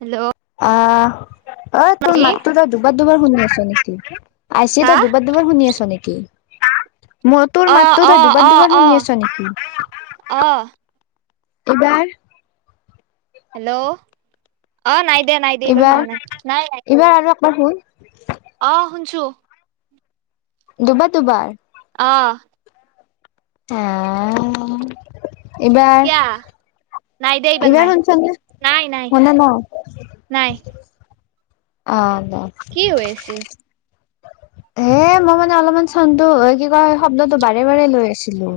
Hello, অ, অ, তোৰ মাইজি মাতটো তই দুবাৰ দুবাৰ শুনি পাই আছো। আইছে হা তই দুবাৰ দুবাৰ শুনি আছ নেকি? মই তোৰ অ মাতটো অ তই দুবাৰ অ দুবাৰ অ শুনি আছ অ নেকি? এইবাৰ? হেল্ল, অ, নাই দেিয়া নাই দেিয়া এইবাৰ শুনা নাই নাই নাই। [inaudible] অ, সোনছো। দুবাৰ- দুবাৰ। অ, আহ, এইবাৰ? কিয়া নাই দে এইবাৰ নাই ইবাৰ সোনিচা নে? নাই নাই সোনা নাই। নাই অ, কি হৈ আছিল? হে মই মানে অলপমান চাউনটো কি কয় শব্দটো বাৰে বাৰে লৈ আছিলোঁ।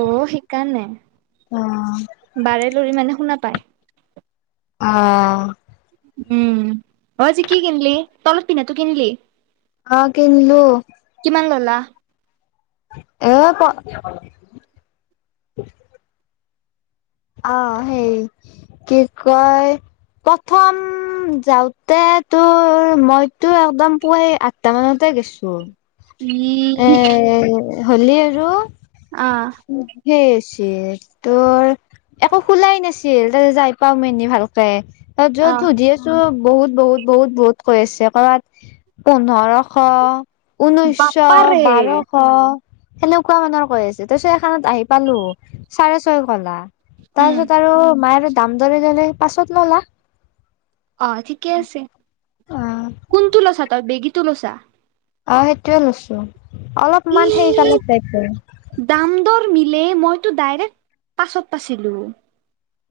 অ', সেই কাৰণে অ বাৰে লৰি মানে শুনা পায়। অ' উম অ', আজি কি কিনিলি তলত পিন্ধাটো কিনিলি? অ', কিনিলো কিমান ল'লা? [unintelligible] অ', সেই কি কয় প্ৰথম যাওঁতে তোৰ মইতো একদম পুৱাই টামানতে গেছো। [inaudible] এ হলি আৰু অ', [unintelligible] একো খোলাই নাছিল, তাতে যাই পাও মি ভালকে ত যত আহ ধুধি। বহুত বহুত বহুত-বহুত কৈ আছে কৰ'বাত পোন্ধৰশ। ঊনৈশ বাপাৰে বাৰ অ', সেনেকুৱা মানৰ কৈ আছে, তই চ এখনত আহি পালো চাৰে ছয় কলা। উম তাৰপিছত আৰু মায়ে আৰু দাম দৰে ললে পাছত নলা। অ', ঠিকে আছে, কোনটো লছা তই বেগীতু লছা? অ', সেইটোয়ে লৈছো অলপমান সেই ই কালত যাইছ দাম দৰ মিলেই মইতো ডাইৰেক্ট পাছত পাইছিলোঁ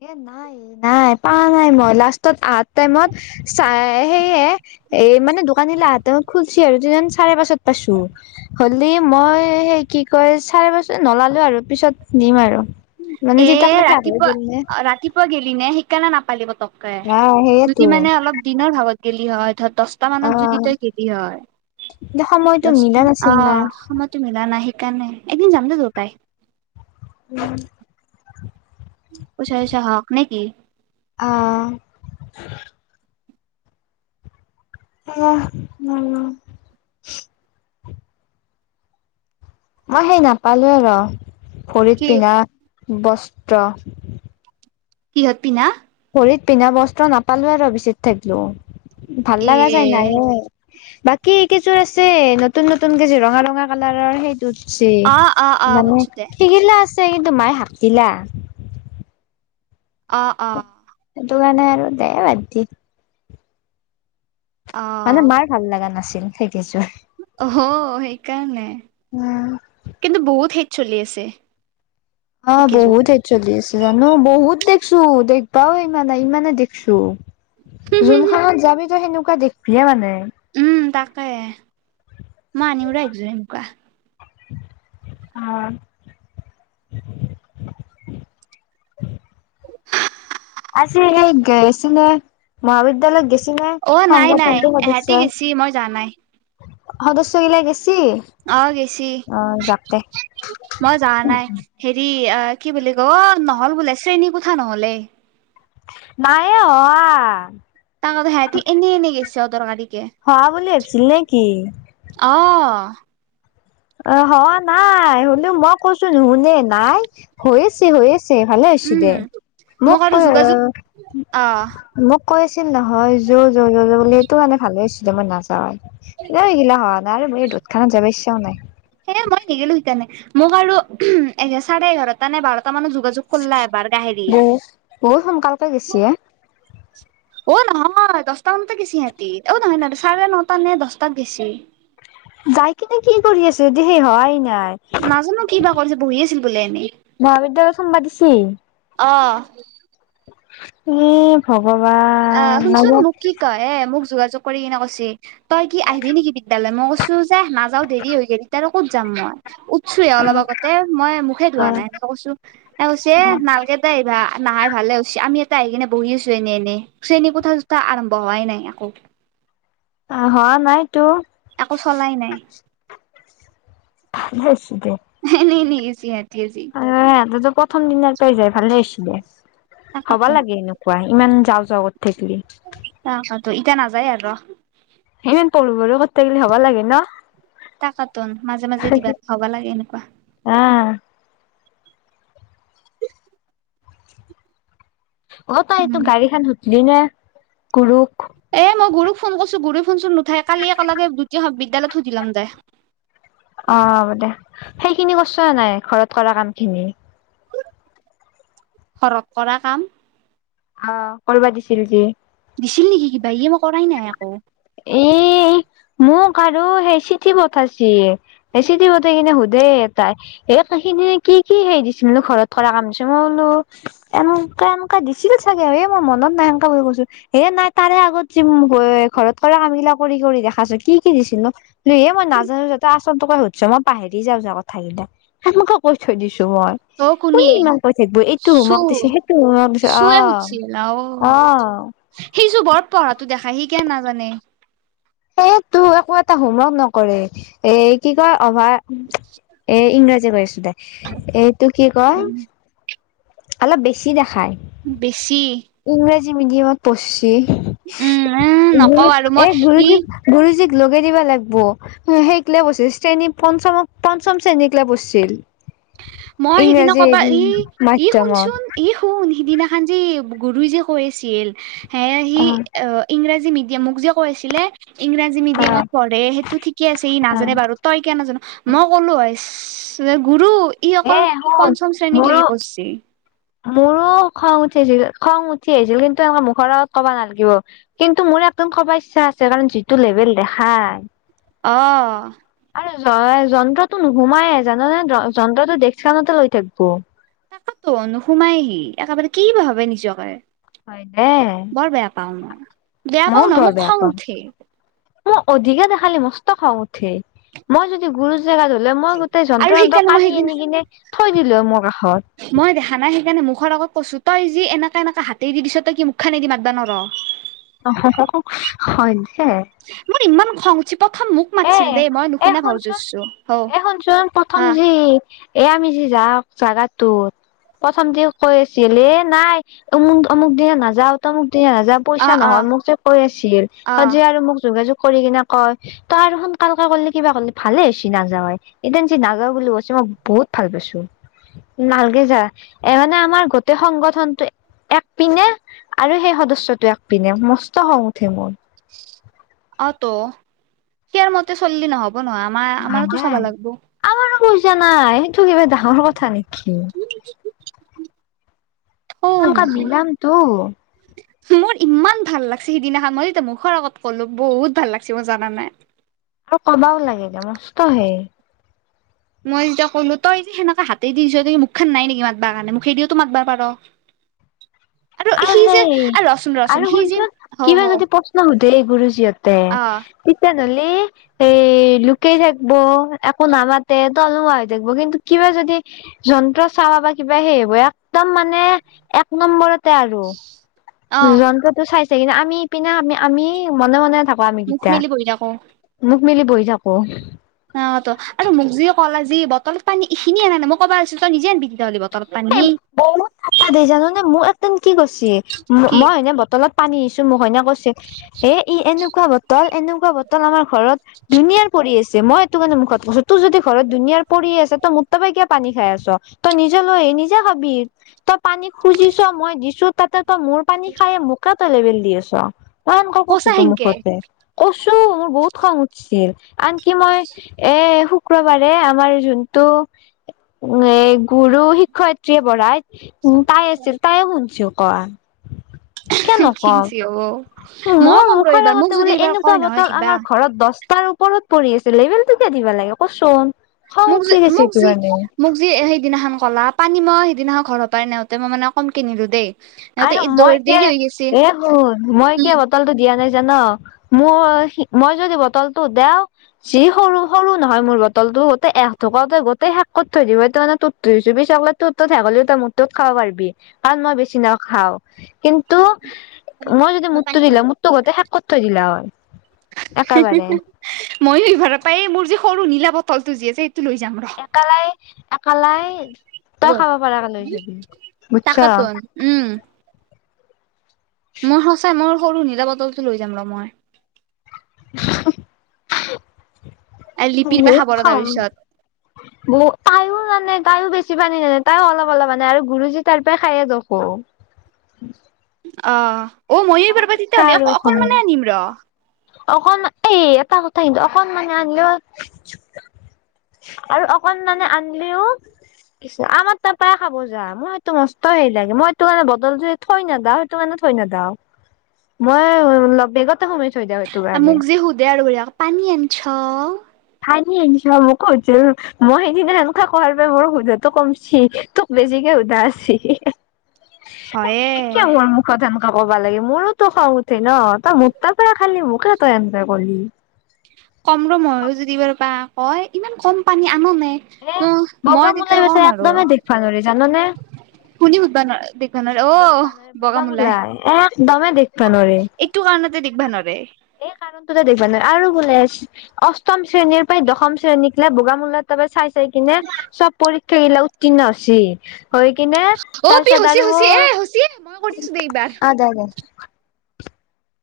এ নাই নাই পোৱা নাই মই লাষ্টত আ টাইমত চাই সে এই মানে দোকানীলাহতে ম খুলুলিছি আৰু ত চাৰে পাঁচত পাইছো হ'লি মই সেই কি কয় চাৰে বছৰ নলালো আৰু পিছত নিম আৰু মানে এ যতিকলে খোৰ হৈ ৰাতিপুৱা গ'ল নে ৰাতিপুৱা গেলি নে শিকনা নাপালি পতককে নাই দুদি সেয়েতো মানে অলপ দিনৰ ভাগত গেলি হয় ধৰ দহ অ মানত যদি তই খতি হয় সময়টো দচটা মিলা নাছিল না অ' মই তো মিলা ন সেইকাৰণাই একদিন যাম দে দুইতাই [inaudible] পচাইচা হওক নেকি অ', [inaudible] মই সেই নাপালো আৰু কি ভৰিত পিন্ধা বস্ত্ৰ কিহত পিনা ভৰিত পিন্ধা বস্ত্ৰ নাপালো আৰু বেচিত থাকিলো ভাল এ লগা যোই নাই বাকী কযোৰ আছে নতুন নতুন কযোৰ ৰঙা ৰঙা কালাৰৰ সেই অ অ অ তত মানে বুজছো দে শিকিলা আছে কিন্তু মায়ে হাক দিলা অ', অ' ইটো কাৰানে আৰু দে বাদ দি অ মানে মাৰ ভাল লগা নাছিল সেইছো হ সেইকাৰণে কিন্তু বহুত সেই চলি আছে। অ', সেইকেইযোৰ বহুত চল্লিশ হাজানো বহুত দেখছো দেখিবাও ইমানে ইমানে দেখছো যোনখনত যাবি তো সেনেকুৱা দেখিবিয়ে মানে উম তাকে মই আনিমৰা একযোৰ এনেকুৱা অ', [inaudible] আছে এই গেছিলে মহাবিদ্যালয়ত গছিল ন অ নাই নাই সংগঠনটো সদস্য, এহেঁতি গেছি মই যোৱা নাই সদস্য গিলাক গেছি অ', গেছি অ যাকতে মই যোৱা নাই হেৰি অ কি বুলি ক নহ'ল বোলে শ্ৰেণীকোঠা নহ'লে। [unintelligible] সেহেতি এনেই এনেই গেছে অদৰকাৰীকে। অহা বুলি ভাবিছিল নে কি? অ। অ হহোৱা নাই হ'লেও মই কৈছো নুশুনে নাই, হৈ আছে হৈ আছে আছে ভালেই হৈছে দে উম মোক আৰু কৈ যোগাযোগ অ মোক কৈ আছিল নহয় যো য য য বুলি এইটো মানে ভালে হৈছিলে মই নাযাওঁ। এইগিলা হোৱা নাই আৰু মোৰ এই ৰ'দখনত যাব ইচ্ছাও নাই। এ মই নেগেলো সেইকাৰণে মোক আৰু চাৰে এঘাৰটা নে বাৰটা মানত যোগাযোগ কলা এবাৰ গাহেৰি বহু বহুত সোনকালকে গেছে। অ নহয় দচটা মানতে গেছে সিহতি অ নহয় নহয় চাৰে নটা নে দচটাত গেছি। যাই কিনে কি কৰি আছে ইহঁতি শেষ হোৱাই নাই। নাজানো কিবা কৰিছে বঢ়ি আছিল বোলে এনেই। মহাবিদ্যালয়ত সোমবা দিছি অ [unintelligible] ভগৱান! আ শুনচোন নাযাওঁ মোক কি কয় এ মোক যোগাযোগ কৰি কিনে কৈছে তই কি আহিবি নিকি বিদ্যয়ালয়? মই কৈছো ছো যে নাযাও দেৰি হৈ গে'ল এতিয়া আৰু ক'ত যাম মই। উঠিছোহে অলপ আগতে মই মুখেই অ ধোৱা অ নাই তৰপা কৈছো এ কৈছে নালগে [unintelligible] নাহাই ভালেই হৈছে আমি ইয়াতে আহি কিনে বঢ়ি আছো এনেই এনেই। শ্ৰেণী কোঠা-চোঠা আৰম্ভ হোৱাই নাই একো। অ হোৱা নাইতো। আকো চলাই নাই। [unintelligible] দে। এনে এনেই গৈছে সিহঁতি আজি। এ সিহঁতেটো প্ৰথম দিনাৰ পাই যায় ভালেই হৈছে দে হ'ব তাকাতোন লাগে এনেও। [unintelligible] ইমান যাওঁ যাওঁ থাকিলি। [unintelligible] ইতিয়া নাযায় আৰু। ইমান পঢ়োঁ পঢ়োঁ কৰি থাকিলে হব লাগে ন? তাকেটোন মাজে মাজে দিবা হ'ব লাগে এনেকুৱা। আ। অ তই এইটো উম গাড়ীখন সুধলিনে গুৰুক? এ মই গুৰুক ফোন কৰিছো গুৰুয়ে ফোন-চোন নুঠাই কালি একেলগে দুটাই বিদ্যালয়ত সুধি লম দে। অ হ'ব দে। সেইখিনি কৰিছ নে নাই ঘৰত কৰা কামখিনি? ঘৰত কৰা কাম? অ কৰিবা দিছিল যে? দিছিল নিকি কিবা? ইয়ে মই কৰাই নাই একো। এই মোক আৰু সেই চিঠি পঠাইছে। এ চিঠি পঠাই কিনে সুধে এটাই এই সিদিনা কি কি হেৰি দিছিলনো ঘৰত কৰা কাম দিছে মই বোলো এনেকে কে দিছিল চাগে এই মই মনত নাই এনকে বুলি কৈছো হে নাই তাৰে আগত যে ঘৰত কৰা কামবিলাক কৰি কৰি দেখাইছ কি কি দিছিল নো? এই মই নাজানো যাতে আচলতোকে সুধিছ মই পাহেৰি যাওঁ কথাকেইটা। সেনেকে কৈ থৈ দিছো মই। কোনে ইমান কৈ থাকিব এইটো চু হোমৱৰ্ক দিছে সেইটো হোমৱৰ্ক দিছে আহ। আৰু সিচোন বৰ পঢ়াটো দেখাই সি কিয় নাজানে? এ তোৰ একো এটা হোমৱৰ্ক নকৰে এ কি কয় অভাৰ এ ইংৰাজী [unintelligible] এইটো কি কয় উম অলপ বেছি দেখাই। বেছি। ইংৰাজী মিডিয়ামত পঢ়িছে উম এ নকওঁ আৰু মই এই ই গৰুজিত গুৰুজীক লগাই দিব লাগিব। সেইকিলে বছিল শ্ৰেণী পঞ্চমক পঞ্চম শ্ৰেণীক লৈ বিছিল মই সিদিনা ইংৰাজী কবা ই ই শুনচোন মাধ্যমত। ই শুন সিদিনাখন যে গুৰু যে কৈছিল সে সি অ, ইংৰাজী মিডিয়াম মোক যে কৈ আছিলে ইংৰাজী অ মিডিয়ামত পঢ়ে সেইটো ঠিকে আছে ই অ নাজানে বাৰু, তই কে নাজানো মই ক'লো হয় যে গুৰু ই এ অকল শুন পঞ্চম শ্ৰেণীক মোৰো লৈকে কৰিছে। মোৰো খং উঠি আহছিল খং উঠি আহিছিল কিন্তু এনেকে মুখৰ আগত কবা নালাগিব। কিন্তু মোৰ একদম কবা ইচ্ছা আছে কাৰণ যিটো লেভেল দেখাই। অ, আৰু যন্ত্ৰটো নোসোমাইে জান নে যন্ত্ৰটো দেশখানতে লৈ থাকিব। তাকাতো নোসোমাইহি একেবাৰে কি বা ভাবে নিজকে। হয় দে। বৰ বেয়া পাওঁ মই। বেয়া মইও পাও নহয় বৰ মোক বেয়া খং উঠে পাওঁ মই অধিকে দেখালি মস্ত খাওঁ উঠে। মই যদি গুৰু জেগাত হলে মই গোটেই আৰু যন্ত্ৰ যন্ত্ৰ সেইকাৰণে মই কাঢ়ি সেইদিনা আনি কিনে থৈ দিলো মোৰ কাষত। মই দেখা নাই সেইকাৰণে মুখৰ আগত কৈছোঁ তই যেি এনেকা এনেককা হাতে দিছ তই কি মুখ খানেদিম ম [inaudible] হয় দে। মোৰ ইমান খং উথচে প্ৰথম মোক এ, মাতছিল দেই মই এ, নুশুনা ভাও শুনচোন জুৰছো হ এ শুনচোন হা প্ৰথম যি এ, আমি যি যাওক জাগাতটো প্ৰথম দি কৈ আছিল এ নাই অমুক অমুক দিনে নাযাও তমুক দিনে নাযাও আ পইচা আ নহয় মোক যে কৈ আছিল আ যে আৰু মোক যোগাযোগ কৰি কিনে কয় তই আৰু সোনকালকে কৰিলে কিবা কৰিলে ভালে হৈছে নাযাৱায়। এদ যি নাগা বুলিলো আছে মই বহুত ভাল পাইছোঁ। লালগে যা এ মানে আমাৰ গোটেই সংগঠনটো এক পিন্নে আৰু সেই সদস্য়টো এক পিন্ধনে মস্ত হওঁ উঠে মোৰ। অ, তো কিয়াৰ মতে চলি নহব। হ'ব নহয় আমাৰ হয় আমাৰতো দে, চাব লাগিব। আমাৰো কইজা নাই তোক কিবা ডাঙৰ কথা নেকি? কাম কা বিলামতো [inaudible] মোৰ ইমান ভাল লাগিছে সিদিনাখন মইতিয়া মুখৰ আগত ক'লো বহুত ভাল লাগিছে মই জানা নাই। আৰু কবাও লাগিল মস্ত হে। মই যেতিয়া কলো তই যে সেনেকে হাতে দিছ মুখ খান নাই নেকি মাতব কাৰণে মুখেদিও ত মাতবা পাৰ। [inaudible] আৰু সি যে সেই আৰু ৰচোন ৰচোন আৰু সি যে শুনচোন হৌ কিবা হৌ যদি প্ৰশ্ন সুধে গুৰুজীহতে, অ তেতি হ'লি এই লুোকেই থাকিব একো নামাতে, তলম হৈ থাকিব কিন্তু কিবা যদি যন্ত্ৰ চাবা বা কিবা সেই হব একদম মানে এক নম্বৰতে আৰু, অ জন্তুটো চাইছে কিন্তু আমি ইপিনে আমি আমি মনে মনে থাকো আমি মুখ কেইটা। মেলি বহি থাকো মোক মিলি বহি থাকো। অ ত আৰু মোক যি কলাি বলত পানী এইখিনি আনালে মই ক'বা আছিলো তই নিজে আনিবি তেতিয়াহ'লে তৰ পানী। [inaudible] ন কি কৈছে কি মই এনে বটলত পানী দিছোঁ মোকনে কৈছে হেই ই এনেকুৱা বটল এনেকুৱা বটল আমাৰ ঘৰত ধুনীয়াৰ পৰি আছে মই এইটো কাৰণে মুখত কৈছো তোৰ যদি ঘৰত ধুনীয়াৰ পৰি আছে তই ম তাপে কিয় পানী খাই আছ। ত নিজ নিজে খাবি তই পানী খুজিছ মই দিছোঁ তাতে তই মোৰ পানী খাই মোক কাক তাই লেবেল দি আছ, মাই সেনকে কৈছোঁ সঁচা তো সেনকে মুখতে। কৈছোঁ মোৰ বহুত খং উঠছিল আনকি মই এই শুক্ৰবাৰে আমাৰ যোনটো এ গুৰু শিক্ষয়ত্ৰীয়ে পঢ়াই উম, তাই আছিল তাই শুনছি কোৱা। কিয়া নকম, খিংচি হ'ব মই মোৰ ক'ম ৰ মুখৰ এইবাৰ মোক আগতে যদি বোলে এইবাৰ এনেকুৱা কয় নহয় বতল কিবা আমাৰ ঘৰত দহ [inaudible] ঘৰত পৰি আছিল বেলটো কিয় দিবা লাগে কচোন। খং মোক যি, উঠি গৈছে মোক এইটো যি, কাৰণে মোক যি সেইদিনাখন কলা পানী মই সেইদিনাখন ঘৰৰ পৰাই নেওঁতে মই মানে কমকে নিলো দেই। নেওঁতে আৰু ই দৌ মই কিয়া, দেৰি হৈ গৈছে এ শুন মই কিয়া বটলটো দিয়া নাই জান, মোৰ মই যদি বটলটো দেওঁ যি সৰু, সৰু নহয় মোৰ বটলটো গোটেই এ ধোকতে গোটেই শেষ কৰ থৈ দিব তাৰমানে তোৰটো [unintelligible] তোৰটোত শেষ হলিও তই মোক তোত খাবা পাৰিবি, কাৰণ মই বেছি নাখাওঁ কিন্তু মই যদি মোৰটো দিলা হয়, মোৰটো গোটেই শেষ কৰ থৈ দিলা হয়, একেবাৰে। মইয়ো এইবাৰ পাই মোৰ যে সৰু নীলা বটলটো যি আছে লৈ যাম ৰ'। একেলাই, একেলাই, তই খাব পাৰা এ কে লৈ যাবি বুজছ। তাকেতোন উম। মোৰ সঁচাই মোৰ সৰু নীলা বটলতটো লৈ যাম ৰ' মই। [unintelligible] লিপিৰ পে খাব ৰ' তাৰপিছত। ব তাইও নানে তাইয়ো বেছি পানী নানে, তাইও অলপ-অলপ আনে আৰু গুৰুজী তাৰ পৰা খায়ে দেখোন। অহ, অহ মইয়ো আমাৰ এইবাৰৰ শিক্ষা তেতিয়াহ'লে অকনমানে আনিম ৰ'। অকণ এই এটা কথা কিন্তু অকনমান আনলিও আৰু অকনমান আনলিওঁ কৃষ্ণ। আমাৰ তাৰপৰাই খাব যা মই সেইটো মষ্ট সেই লাগে মই সেইটো কাৰণে বদলটো থৈ নেদাও, সেইটো কাৰাণে থৈ নেদাও। মই [unintelligible] লগত বেগত। তাতে সোমেই থৈ দেওঁ। মোক যি আৰু বঢ়িয়াকে পানী আনছ। পানি আনছ, মোকও সুধছিল। মই সেইদিনা এনেকুৱা কোৱাৰ বাবে মোৰ সোধাটো কমছি তোক বেজিকে সোধা হৈছি। হয়ে। কিয়া মোৰ মুখত সেনেকুৱা কবা লাগে, মোৰোতো খং উঠ উঠে ন' তই মোৰ তাৰ পৰায়ে খালি। মোকয়ে তই এনকে কলি। কম ৰ' মইয়ো যদি এইবাৰপা কয় ইমান কম পানী আন নে। এ অহ, বগা মই মূলাই তেতিয়া কম বেচেৰা আৰু। একদমেই দেখবা নৰি জাননে শুনি সুধবা নৰা দেখভা নৰে দেখবা অহ, নৰে বগা বগামোলাই। মূলাই একদমেই দেখবা নৰে এইটো কাৰণতে দেখভা নৰে। এই কাৰণটোতে দেখিবা নহয় আৰু বোলে আছ অষ্টম শ্ৰেণীৰ পৰাই দশম শ্ৰেণীকলে বোগামোলাৰ তাতপে চাই-চাই চাই কিনে চব পৰীক্ষা গিলা উত্তীৰ্ণ হৈছি, হৈ কিনে তাৰপিছত আৰু হৈছি এ হৈছি এ মই কৰি আছো দেই এইবাৰ। অহ, দে-দে।